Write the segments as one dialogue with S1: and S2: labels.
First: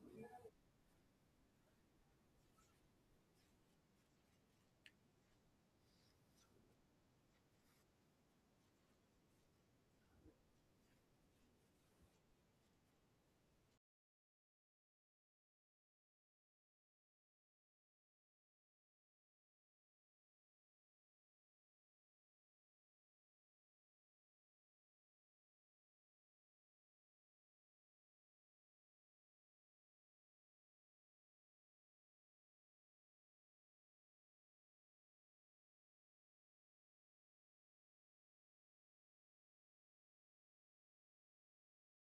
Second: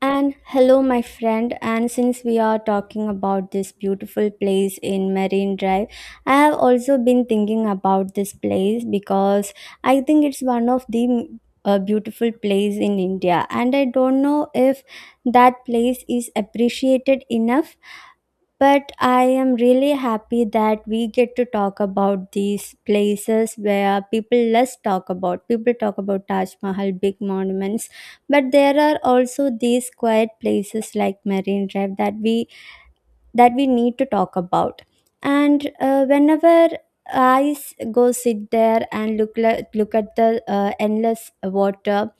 S1: And hello, my friend. And since we are talking about this beautiful place in Marine Drive, I have also been thinking about this place because I think it's one of the beautiful place in India. And I don't know if that place is appreciated enough but I am really happy that we get to talk about these places where people less talk about. People talk about Taj Mahal, big monuments, but there are also these quiet places like Marine Drive that we need to talk about. And whenever go sit there and look at the endless water,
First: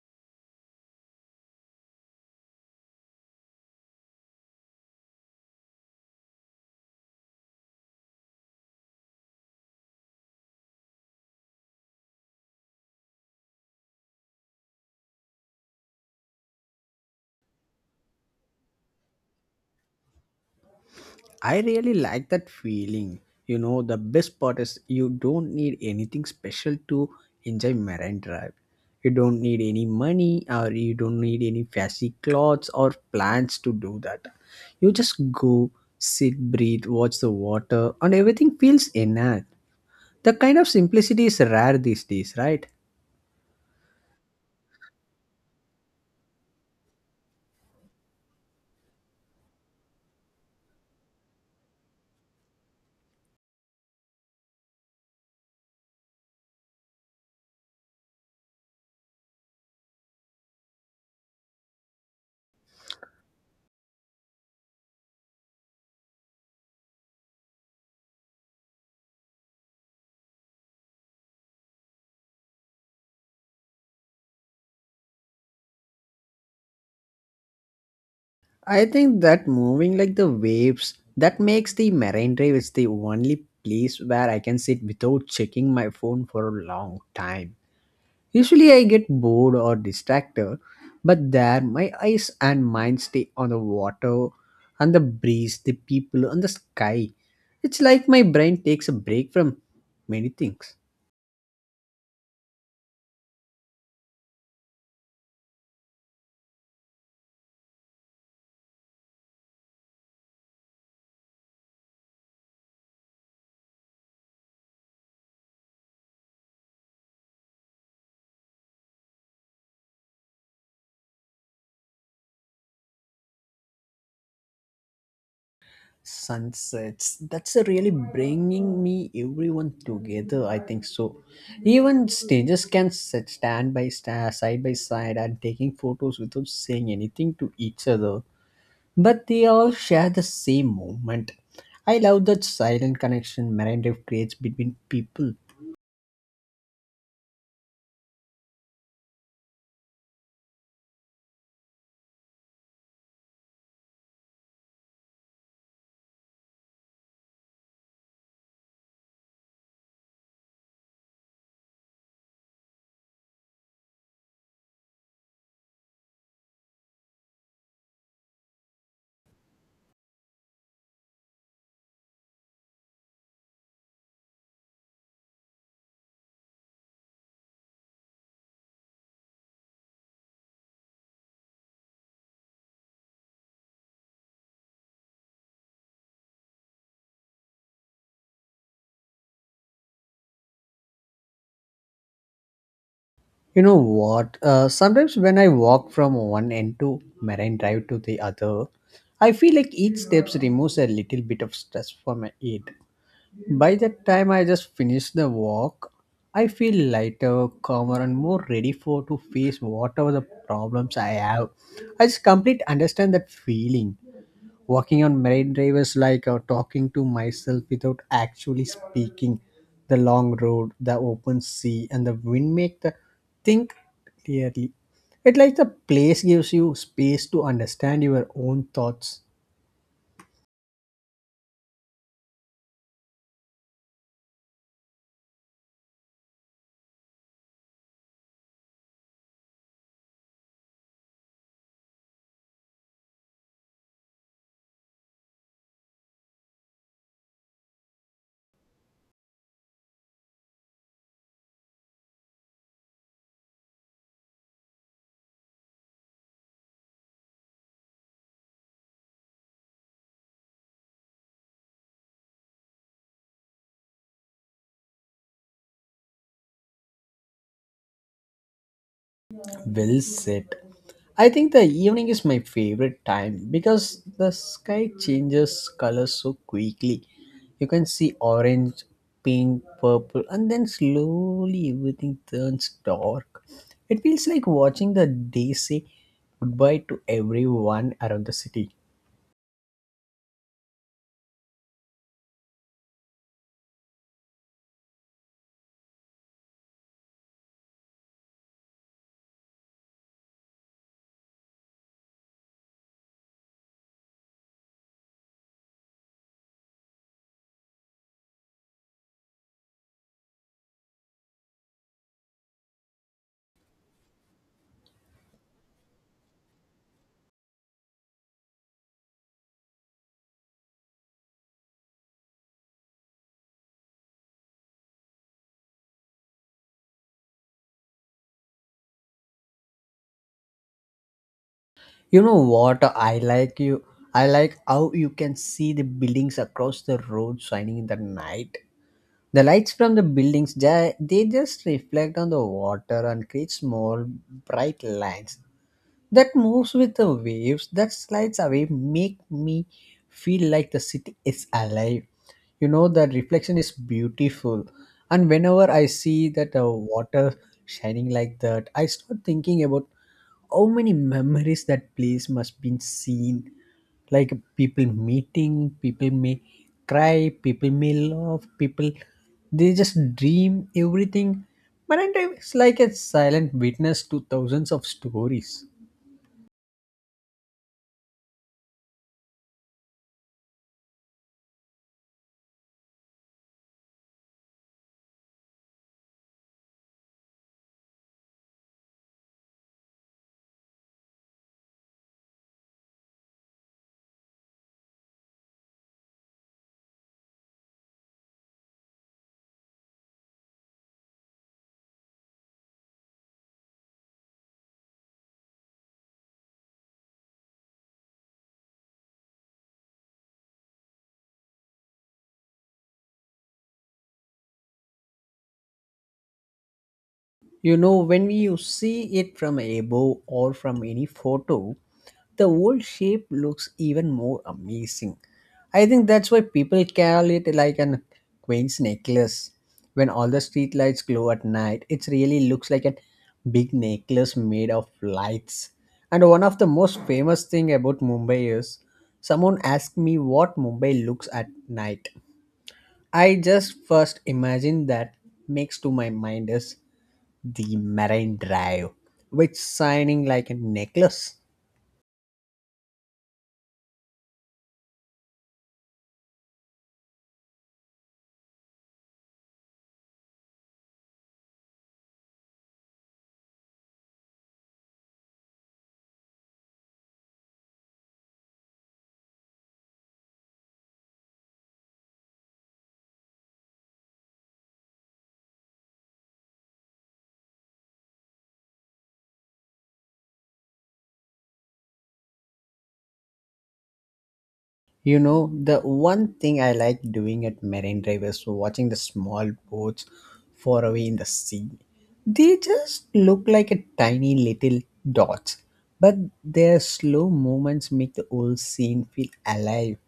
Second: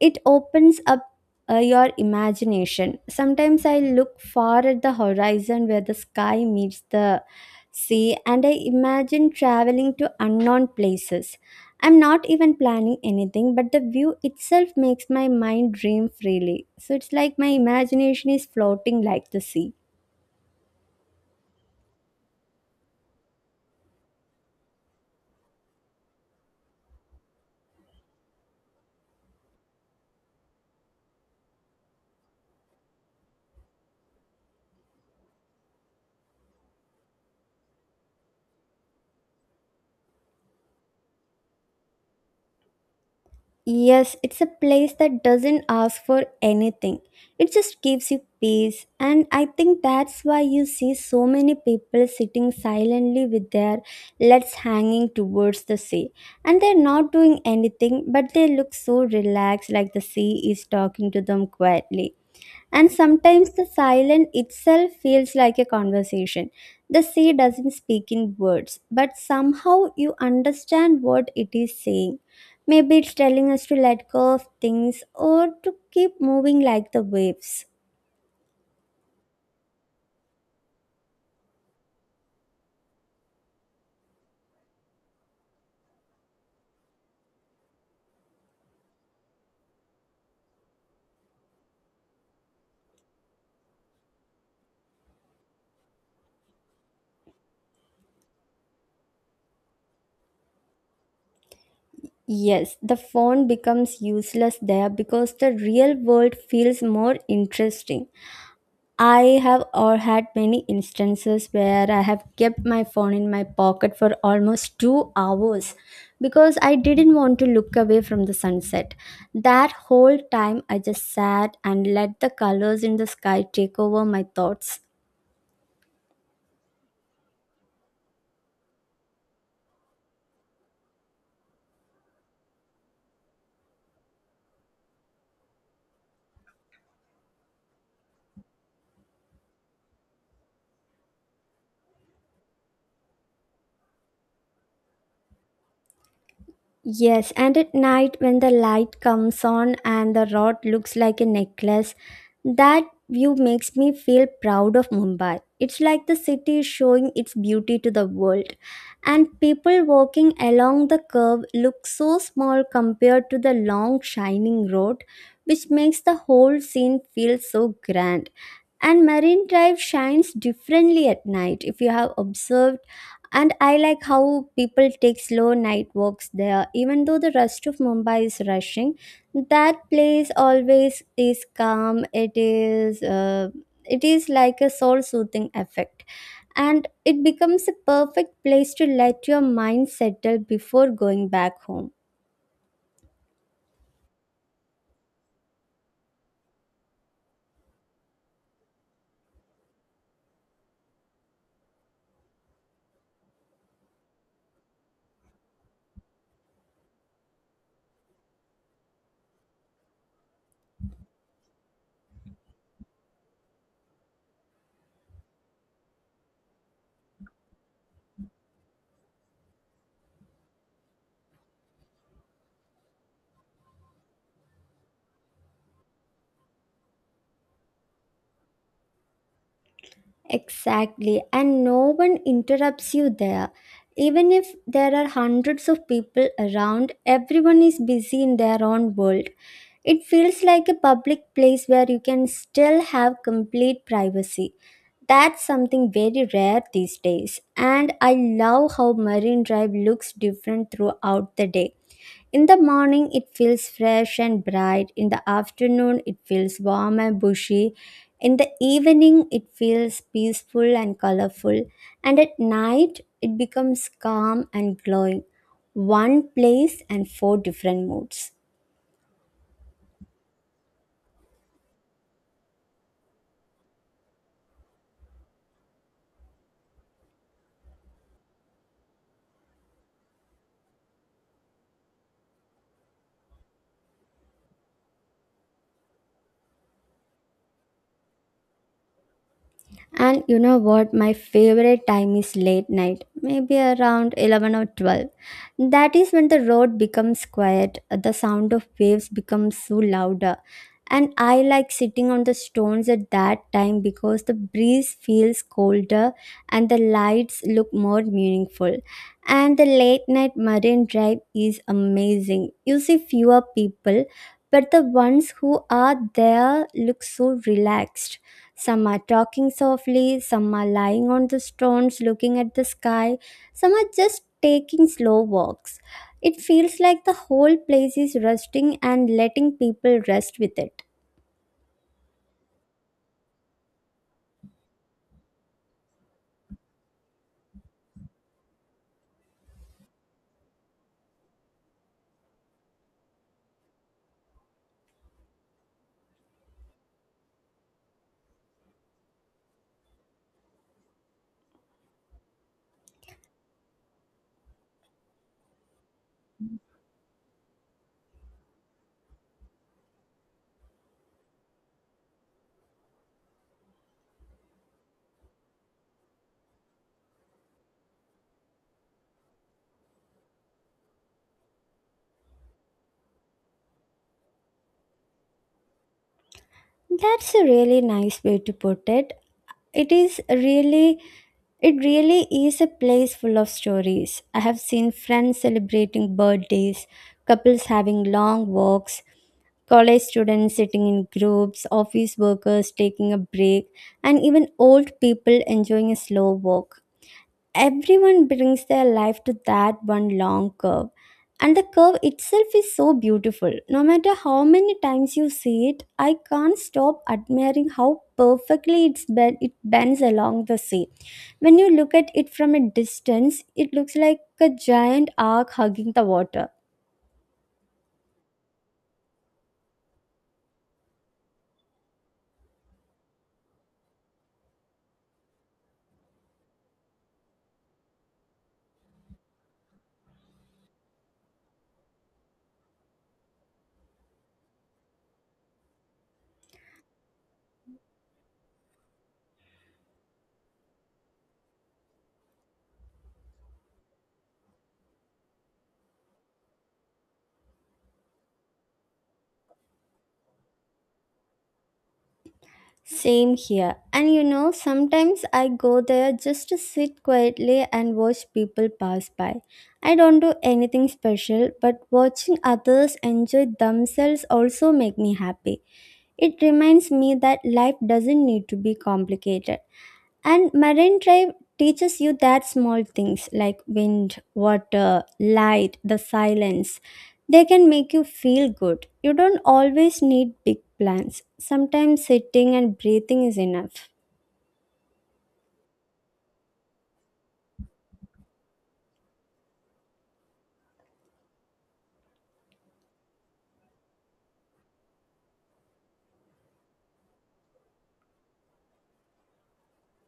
S1: it opens up your imagination. Sometimes I look far at the horizon where the sky meets the sea and I imagine traveling to unknown places. I'm not even planning anything, but the view itself makes my mind dream freely. So it's like my imagination is floating like the sea.
S2: I really like that feeling. You know, the best part is you don't need anything special to enjoy Marine Drive. You don't need any money or you don't need any fancy clothes or plans to do that. You just go, sit, breathe, watch the water, and everything feels inert. The kind of simplicity is rare these days, right?
S1: Yes, it's a place that doesn't ask for anything. It just gives you peace. And I think that's why you see so many people sitting silently with their legs hanging towards the sea. And they're not doing anything, but they look so relaxed, like the sea is talking to them quietly. And sometimes the silence itself feels like a conversation. The sea doesn't speak in words, but somehow you understand what it is saying. Maybe it's telling us to let go of things or to keep moving like the waves.
S2: I think that moving like the waves that makes the marine drive is the only place where I can sit without checking my phone for a long time. Usually I get bored or distracted, but there my eyes and mind stay on the water and the breeze, the people and the sky. It's like my brain takes a break from many things.
S1: Yes, the phone becomes useless there because the real world feels more interesting. I have or had many instances where I have kept my phone in my pocket for almost 2 hours because I didn't want to look away from the sunset. That whole time I just sat and let the colors in the sky take over my thoughts.
S2: Sunsets, that's a really bringing me everyone together, I think so. Even strangers can sit stand by stand side by side and taking photos without saying anything to each other, but they all share the same moment. I love that silent connection Marine Drive creates between people.
S1: Yes, and at night when the light comes on and the rod looks like a necklace, that view makes me feel proud of Mumbai. It's like the city is showing its beauty to the world. And people walking along the curve look so small compared to the long shining road, which makes the whole scene feel so grand. And Marine Drive shines differently at night if you have observed. And I like how people take slow night walks there even though the rest of Mumbai is rushing. That place always is calm. It is like a soul soothing effect, and it becomes a perfect place to let your mind settle before going back home.
S2: You know what, sometimes when I walk from one end to Marine Drive to the other, I feel like each steps removes a little bit of stress from my head. By that time I just finished the walk, I feel lighter, calmer, and more ready for to face whatever the problems I have. I just complete understand that feeling. Walking on Marine Drive is like talking to myself without actually speaking. The long road, the open sea, and the wind make the think clearly. It like the place gives you space to understand your own thoughts.
S1: Exactly, and no one interrupts you there. Even if there are hundreds of people around, everyone is busy in their own world. It feels like a public place where you can still have complete privacy. That's something very rare these days, and I love how Marine Drive looks different throughout the day. In the morning, it feels fresh and bright. In the afternoon, it feels warm and bushy. In the evening, it feels peaceful and colorful. And at night, it becomes calm and glowing. One place and four different moods.
S2: Well said. I think the evening is my favorite time because the sky changes colors so quickly. You can see orange, pink, purple, and then slowly everything turns dark. It feels like watching the day say goodbye to everyone around the city.
S1: And you know what? My favorite time is late night, maybe around 11 or 12. That is when the road becomes quiet, the sound of waves becomes so louder. And I like sitting on the stones at that time because the breeze feels colder and the lights look more meaningful. And the late night Marine Drive is amazing. You see fewer people, but the ones who are there look so relaxed. Some are talking softly, some are lying on the stones looking at the sky, some are just taking slow walks. It feels like the whole place is resting and letting people rest with it.
S2: You know what? I like you. I like how you can see the buildings across the road shining in the night. The lights from the buildings they just reflect on the water and create small bright lines that moves with the waves that slides away make me feel like the city is alive. You know the reflection is beautiful. And whenever I see that water shining like that, I start thinking about how many memories that place must been seen, like people meeting people, may cry, people may love people, they just dream everything. Marantime is like a silent witness to thousands of stories.
S1: That's a really nice way to put it. It is really it really is a place full of stories. I have seen friends celebrating birthdays, couples having long walks, college students sitting in groups, office workers taking a break, and even old people enjoying a slow walk. Everyone brings their life to that one long curve, and the curve itself is so beautiful. No matter how many times you see it, I can't stop admiring how perfectly it bends along the sea. When you look at it from a distance, it looks like a giant arc hugging the water.
S2: You know when we you see it from above or from any photo, the old shape looks even more amazing. I think that's why people carry it like an queen's necklace. When all the street lights glow at night, it really looks like a big necklace made of lights. And one of the most famous thing about Mumbai is, someone asked me what Mumbai looks at night, I just first imagine that makes to my mind is the Marine Drive, which shining like a necklace.
S1: Same here. And you know, sometimes I go there just to sit quietly and watch people pass by. I don't do anything special, but watching others enjoy themselves also make me happy. It reminds me that life doesn't need to be complicated. And Marine Drive teaches you that small things like wind, water, light, the silence, they can make you feel good. You don't always need big plans. Sometimes sitting and breathing is enough.
S2: You know, the one thing I like doing at Marine Drive is watching the small boats far away in the sea. They just look like a tiny little dots, but their slow movements make the whole scene feel alive.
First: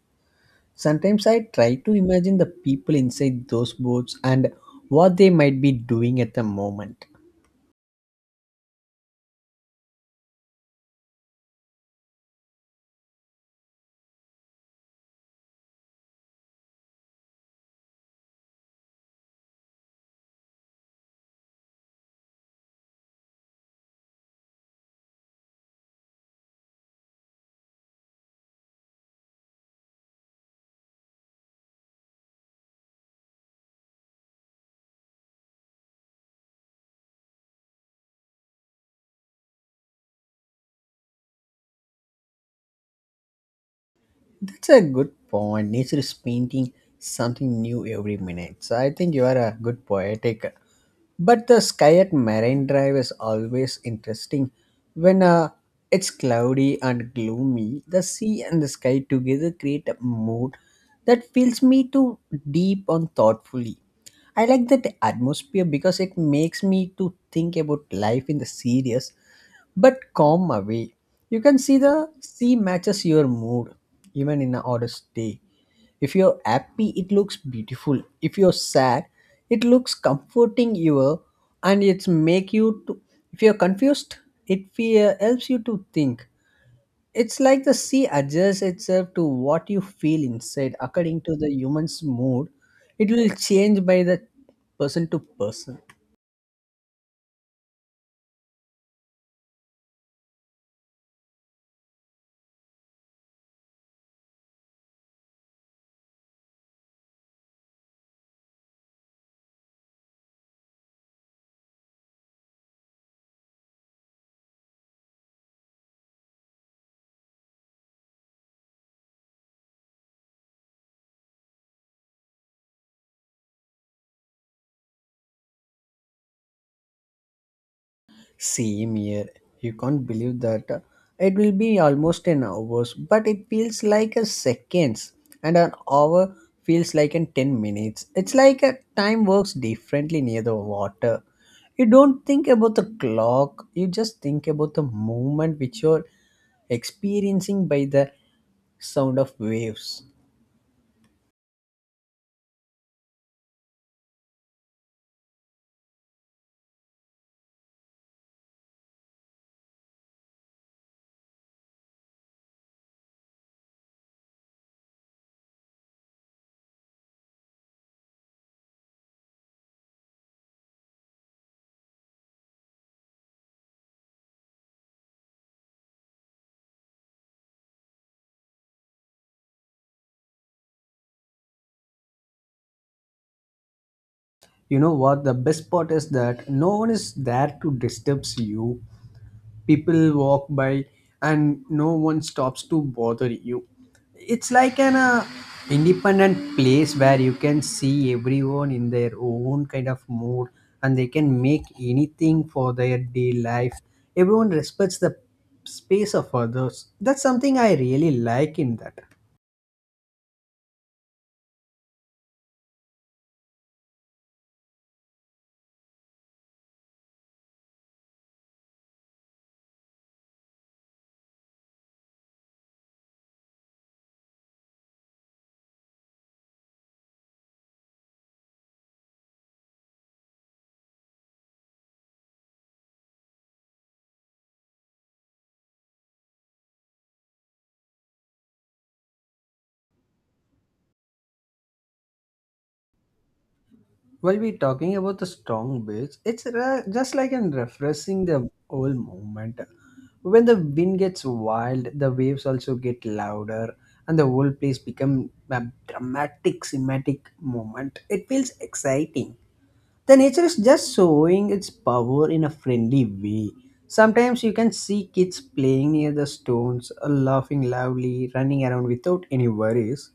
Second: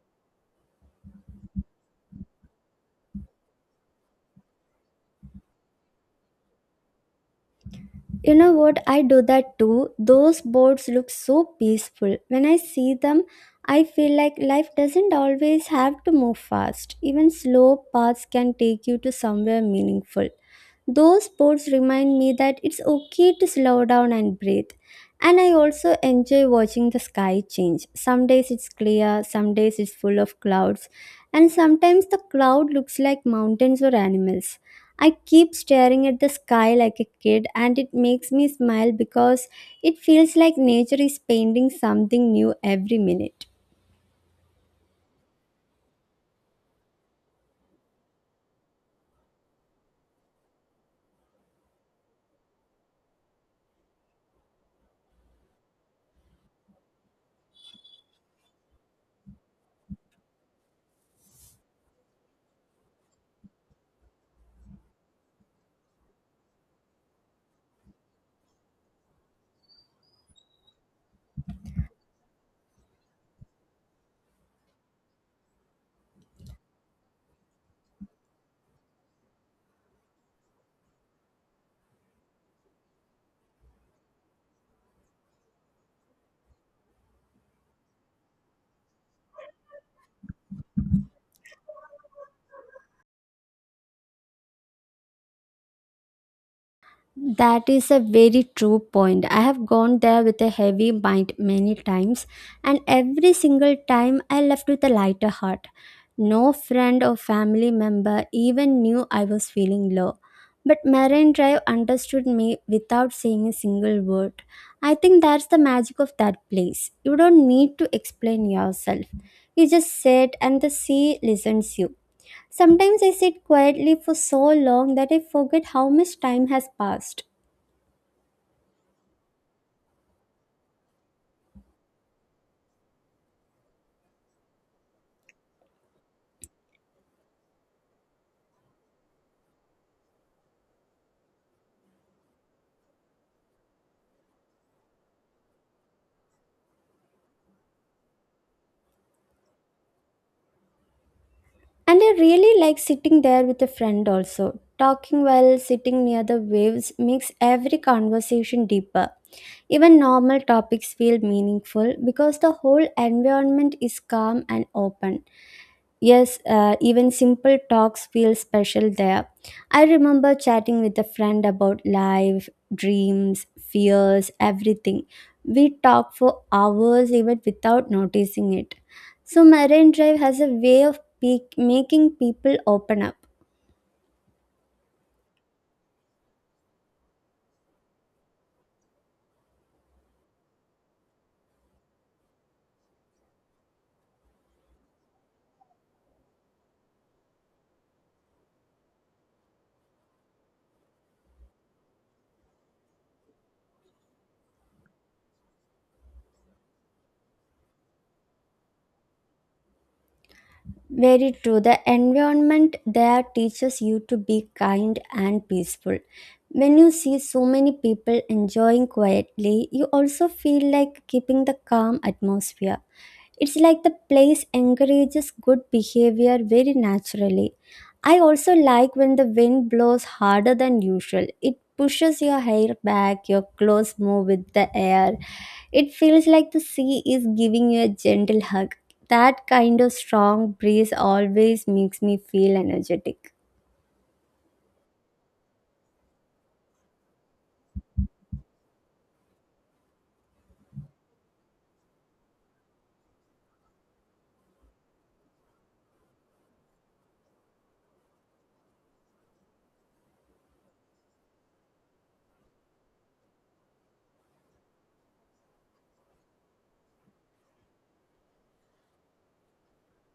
S2: Sometimes I try to imagine the people inside those boats and what they might be doing at the moment.
S1: You know what? I do that too. Those boats look so peaceful. When I see them, I feel like life doesn't always have to move fast. Even slow paths can take you to somewhere meaningful. Those boats remind me that it's okay to slow down and breathe. And I also enjoy watching the sky change. Some days it's clear, some days it's full of clouds, and sometimes the cloud looks like mountains or animals. I keep staring at the sky like a kid, and it makes me smile because it feels like nature is painting something new every minute.
S2: That's a good point. Nature is painting something new every minute. So I think you are a good poetic. But the sky at Marine Drive is always interesting. When it's cloudy and gloomy, the sea and the sky together create a mood that fills me to deep and thoughtfully. I like that atmosphere because it makes me to think about life in the serious but calm way. You can see the sea matches your mood even in a oddest day. If you're happy, it looks beautiful. If you're sad, it looks comforting you, and it's make you to, if you're confused, it fear helps you to think. It's like the sea adjusts itself to what you feel inside according to the human's mood. It will change by the person to person.
S1: That is a very true point. I have gone there with a heavy mind many times, and every single time I left with a lighter heart. No friend or family member even knew I was feeling low. But Marine Drive understood me without saying a single word. I think that's the magic of that place. You don't need to explain yourself. You just sit and the sea listens you. Sometimes I sit quietly for so long that I forget how much time has passed.
S2: Same here. You can't believe that it will be almost an hour, but it feels like a seconds, and an hour feels like in 10 minutes. It's like a time works differently near the water. You don't think about the clock, you just think about the moment which you're experiencing by the sound of waves.
S1: And I really like sitting there with a friend also. Talking while sitting near the waves makes every conversation deeper. Even normal topics feel meaningful because the whole environment is calm and open. Yes, even simple talks feel special there. I remember chatting with a friend about life, dreams, fears, everything. We talked for hours even without noticing it. So, Marine Drive has a way of making people open up.
S2: You know what? The best part is that no one is there to disturb you. People walk by and no one stops to bother you. It's like an independent place where you can see everyone in their own kind of mood, and they can make anything for their day life. Everyone respects the space of others. That's something I really like in that.
S1: Very true. The environment there teaches you to be kind and peaceful. When you see so many people enjoying quietly, you also feel like keeping the calm atmosphere. It's like the place encourages good behavior very naturally. I also like when the wind blows harder than usual. It pushes your hair back, your clothes move with the air. It feels like the sea is giving you a gentle hug. That kind of strong breeze always makes me feel energetic.
S2: While we're talking about the strong beach, just like in refreshing the whole moment. When the wind gets wild, the waves also get louder, and the whole place become a dramatic, cinematic moment. It feels exciting. The nature is just showing its power in a friendly way. Sometimes you can see kids playing near the stones, or laughing loudly, running around without any worries.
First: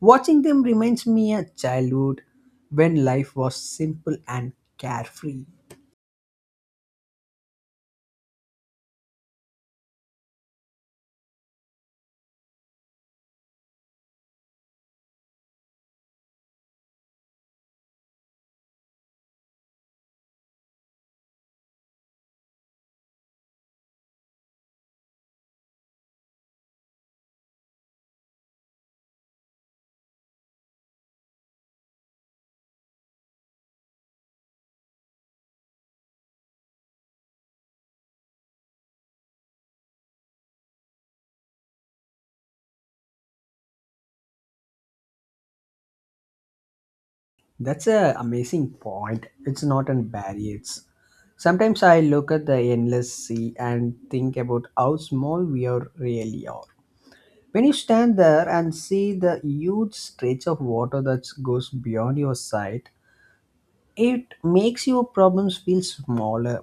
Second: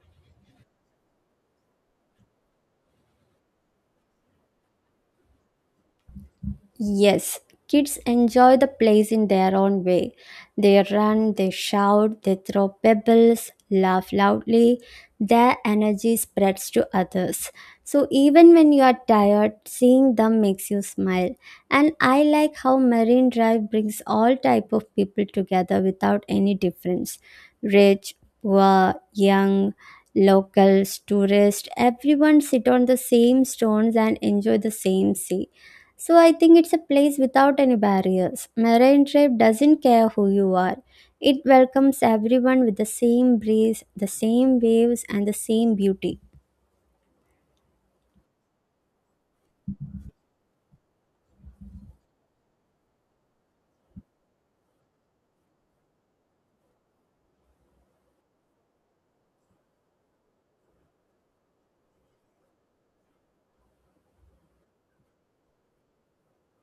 S2: Watching them reminds me of childhood when life was simple and carefree.
S1: Yes, kids enjoy the plays in their own way. They run, they shout, they throw pebbles, laugh loudly. Their energy spreads to others. So even when you are tired, seeing them makes you smile. And I like how Marine Drive brings all type of people together without any difference. Rich, poor, young, locals, tourists, everyone sit on the same stones and enjoy the same sea. So I think it's a place without any barriers. Marine Drive doesn't care who you are. It welcomes everyone with the same breeze, the same waves, and the same beauty.
S2: That's a amazing point. It's not an barrier. It's- Sometimes I look at the endless sea and think about how small we are really are. When you stand there and see the huge stretch of water that goes beyond your sight, it makes your problems feel smaller.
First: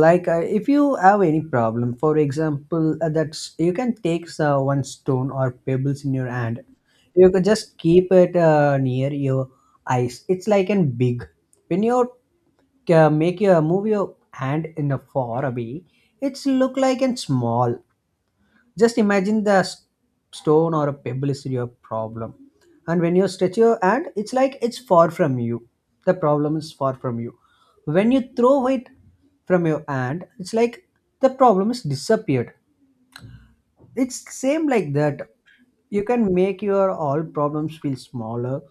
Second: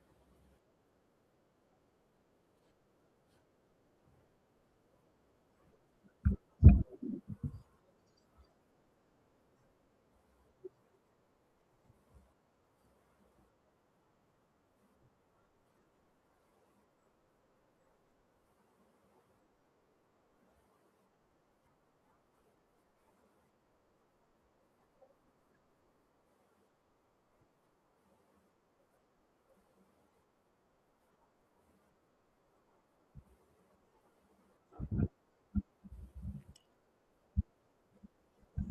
S2: Like if you have any problem, for example, that's you can take one stone or pebbles in your hand, you can just keep it near your eyes, it's like an big. When you make your move your hand in a far away, it's look like and small. Just imagine the stone or a pebble is your problem. And when you stretch your hand, it's like it's far from you. The problem is far from you. When you throw it from your hand, it's like the problem is disappeared. It's same like that. You can make your all problems feel smaller.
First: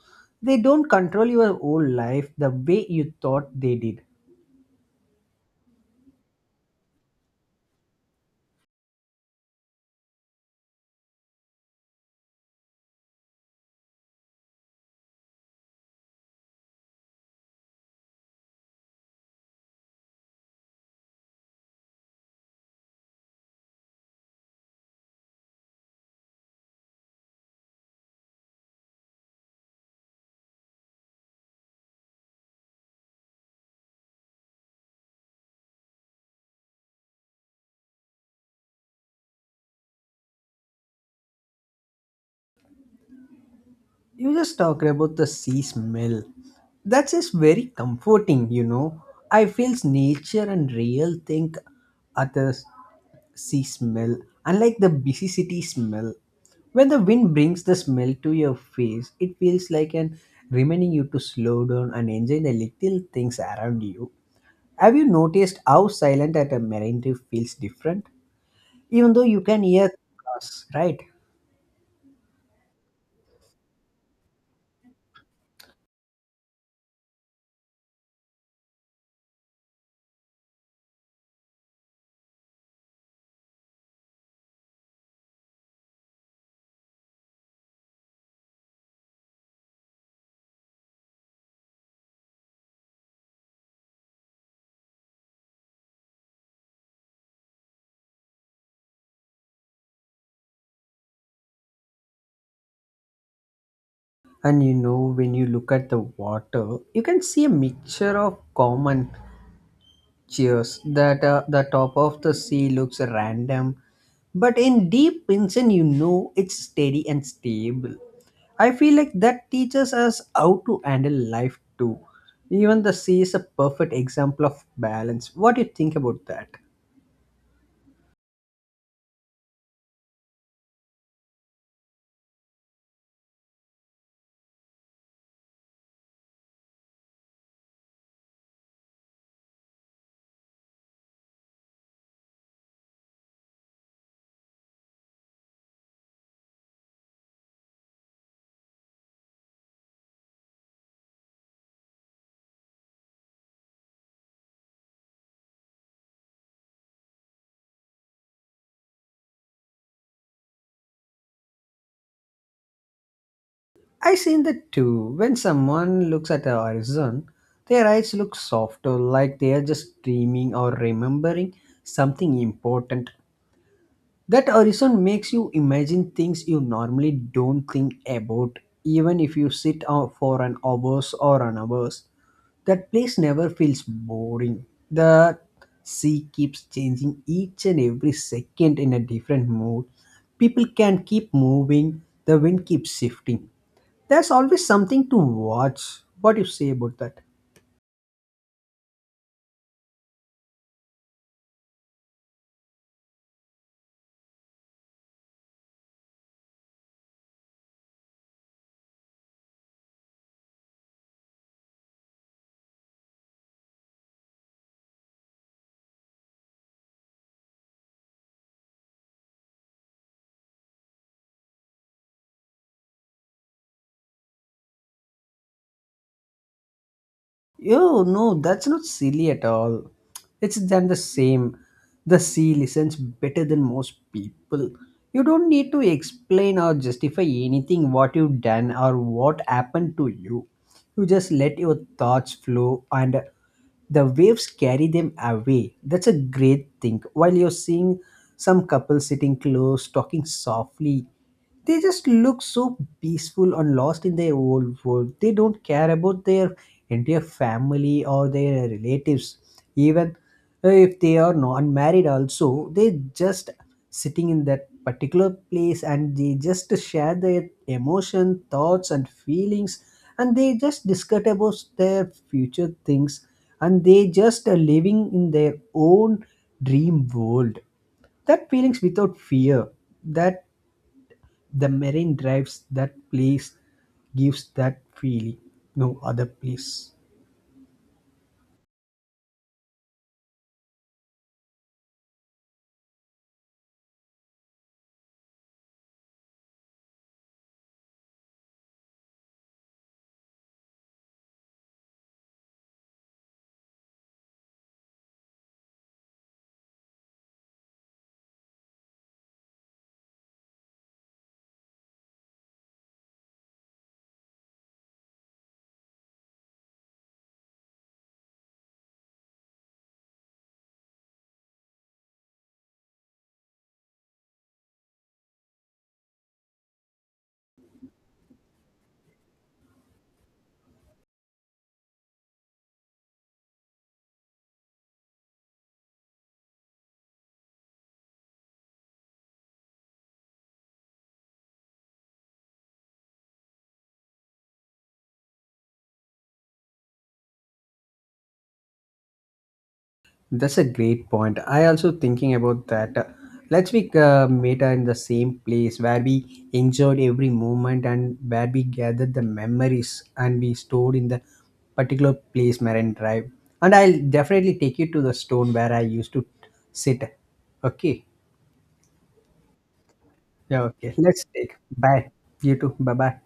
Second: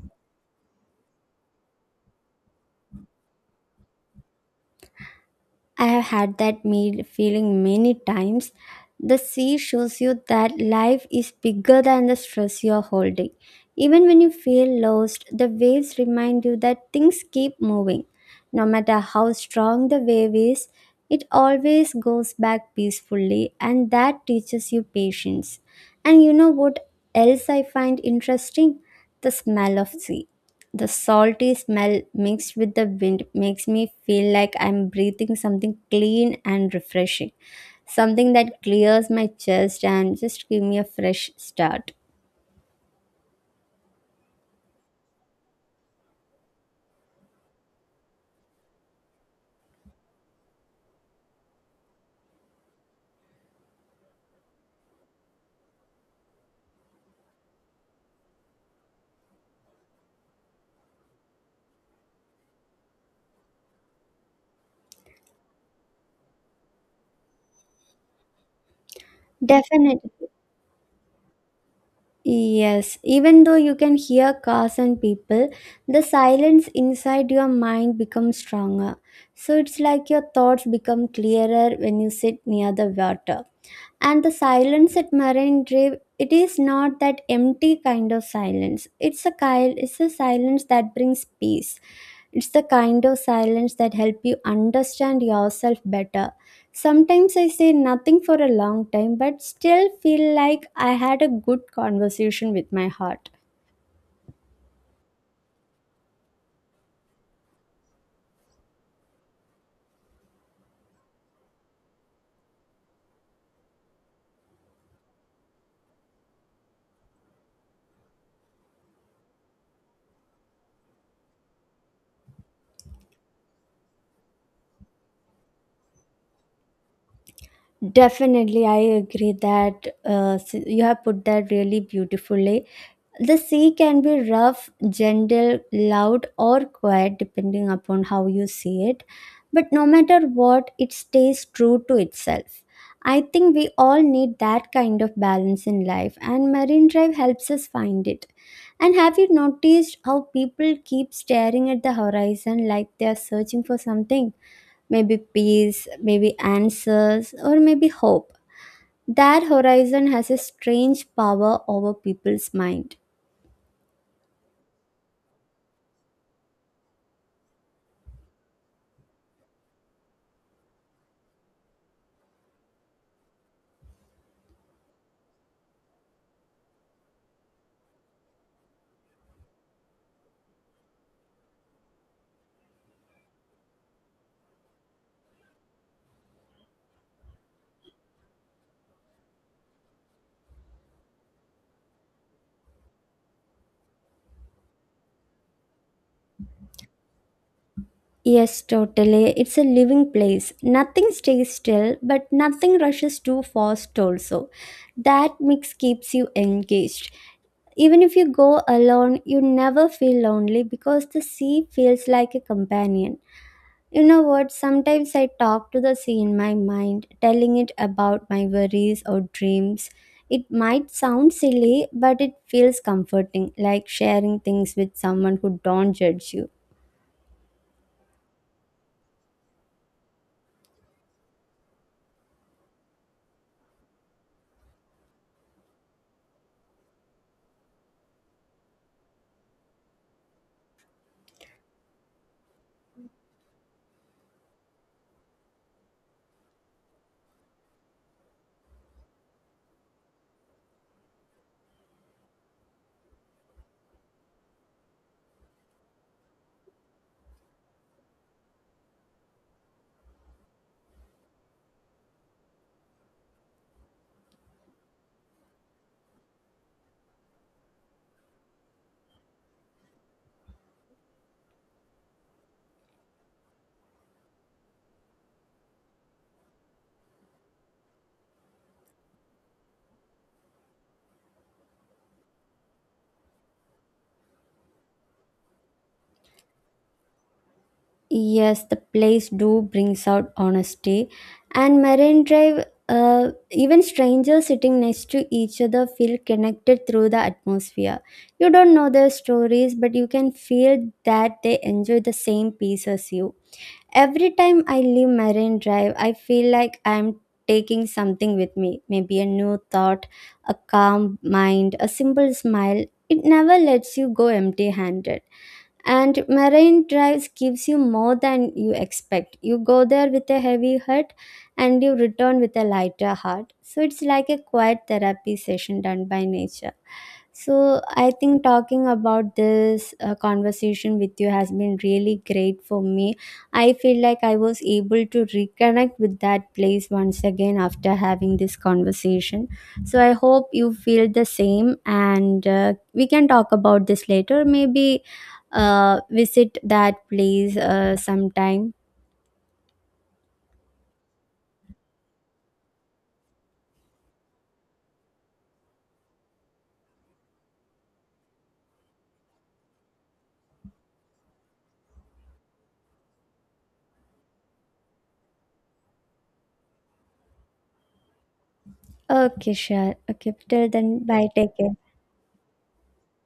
S2: They don't control your whole life the way you thought they did.
S1: I have had that feeling many times. The sea shows you that life is bigger than the stress you're holding. Even when you feel lost, the waves remind you that things keep moving. No matter how strong the wave is, it always goes back peacefully, and that teaches you patience. And you know what else I find interesting? The smell of sea. The salty smell mixed with the wind makes me feel like I'm breathing something clean and refreshing, something that clears my chest and just give me a fresh start.
S2: You just talked about the sea smell. That's just very comforting, you know. I feels nature and real thing at the sea smell, unlike the busy city smell. When the wind brings the smell to your face, it feels like an reminding you to slow down and enjoy the little things around you. Have you noticed how silent at a marine reef feels different, even though you can hear
S1: Definitely.
S2: us, right?
S1: Yes, even though you can hear cars and people, the silence inside your mind becomes stronger. So it's like your thoughts become clearer when you sit near the water. And the silence at Marine Drive, it is not that empty kind of silence. It's a kind, it's a silence that brings peace. It's the kind of silence that help you understand yourself better. Sometimes I say nothing for a long time but still feel like I had a good conversation with my heart.
S2: And you know, when you look at the water, you can see a mixture of common cheers that the top of the sea looks random, but in deep Pinson, you know it's steady and stable. I feel like that teaches us how to handle life too. Even the sea is a perfect example of balance. What do you think about that?
S1: Definitely, I agree that you have put that really beautifully. The sea can be rough, gentle, loud, or quiet depending upon how you see it. But no matter what, it stays true to itself. I think we all need that kind of balance in life, and Marine Drive helps us find it. And have you noticed how people keep staring at the horizon like they are searching for something? Maybe peace, maybe answers, or maybe hope. That horizon has a strange power over people's mind.
S2: I've seen that too. When someone looks at the horizon, their eyes look softer, like they are just dreaming or remembering something important. That horizon makes you imagine things you normally don't think about, even if you sit out for an hours or an hours. That place never feels boring. The sea keeps changing each and every second in a different mood. People can keep moving, the wind keeps shifting, there's always something to watch. What do you say about that?
S1: Yes, totally. It's a living place. Nothing stays still, but nothing rushes too fast, also. That mix keeps you engaged. Even if you go alone, you never feel lonely because the sea feels like a companion. You know what? Sometimes I talk to the sea in my mind, telling it about my worries or dreams. It might sound silly, but it feels comforting, like sharing things with someone who don't judge you.
S2: Oh, no, that's not silly at all. It's than the same. The sea listens better than most people. You don't need to explain or justify anything what you've done or what happened to you. You just let your thoughts flow and the waves carry them away. That's a great thing. While you're seeing some couples sitting close, talking softly, they just look so peaceful and lost in their old world. They don't care about their entire family or their relatives, even if they are non-married also, they just sitting in that particular place and they just share their emotion thoughts and feelings, and they just discuss about their future things, and they just are living in their own dream world. That feelings without fear, that the marine drives, that place gives that feeling, no other place.
S1: Yes, the place do brings out honesty. And Marine Drive, even strangers sitting next to each other feel connected through the atmosphere. You don't know their stories, but you can feel that they enjoy the same piece as you. Every time I leave Marine Drive, I feel like I'm taking something with me, maybe a new thought, a calm mind, a simple smile. It never lets you go empty handed. And Marine drives gives you more than you expect. You go there with a heavy heart and you return with a lighter heart, so it's like a quiet therapy session done by nature. So I think talking about this conversation with you has been really great for me. I feel like I was able to reconnect with that place once again after having this conversation. So I hope you feel the same, and we can talk about this later, maybe visit that place sometime.
S2: That's a great point. I also thinking about that. Let's be meta in the same place where we enjoyed every moment and where we gathered the memories and we stored in the particular place Marine Drive. And I'll definitely take you to the stone where I used to sit. Okay.
S1: Okay, sure. Okay,
S2: Yeah.
S1: till
S2: Okay.
S1: then,
S2: Let's
S1: bye.
S2: take.
S1: Take care.
S2: Bye. You too. Bye bye.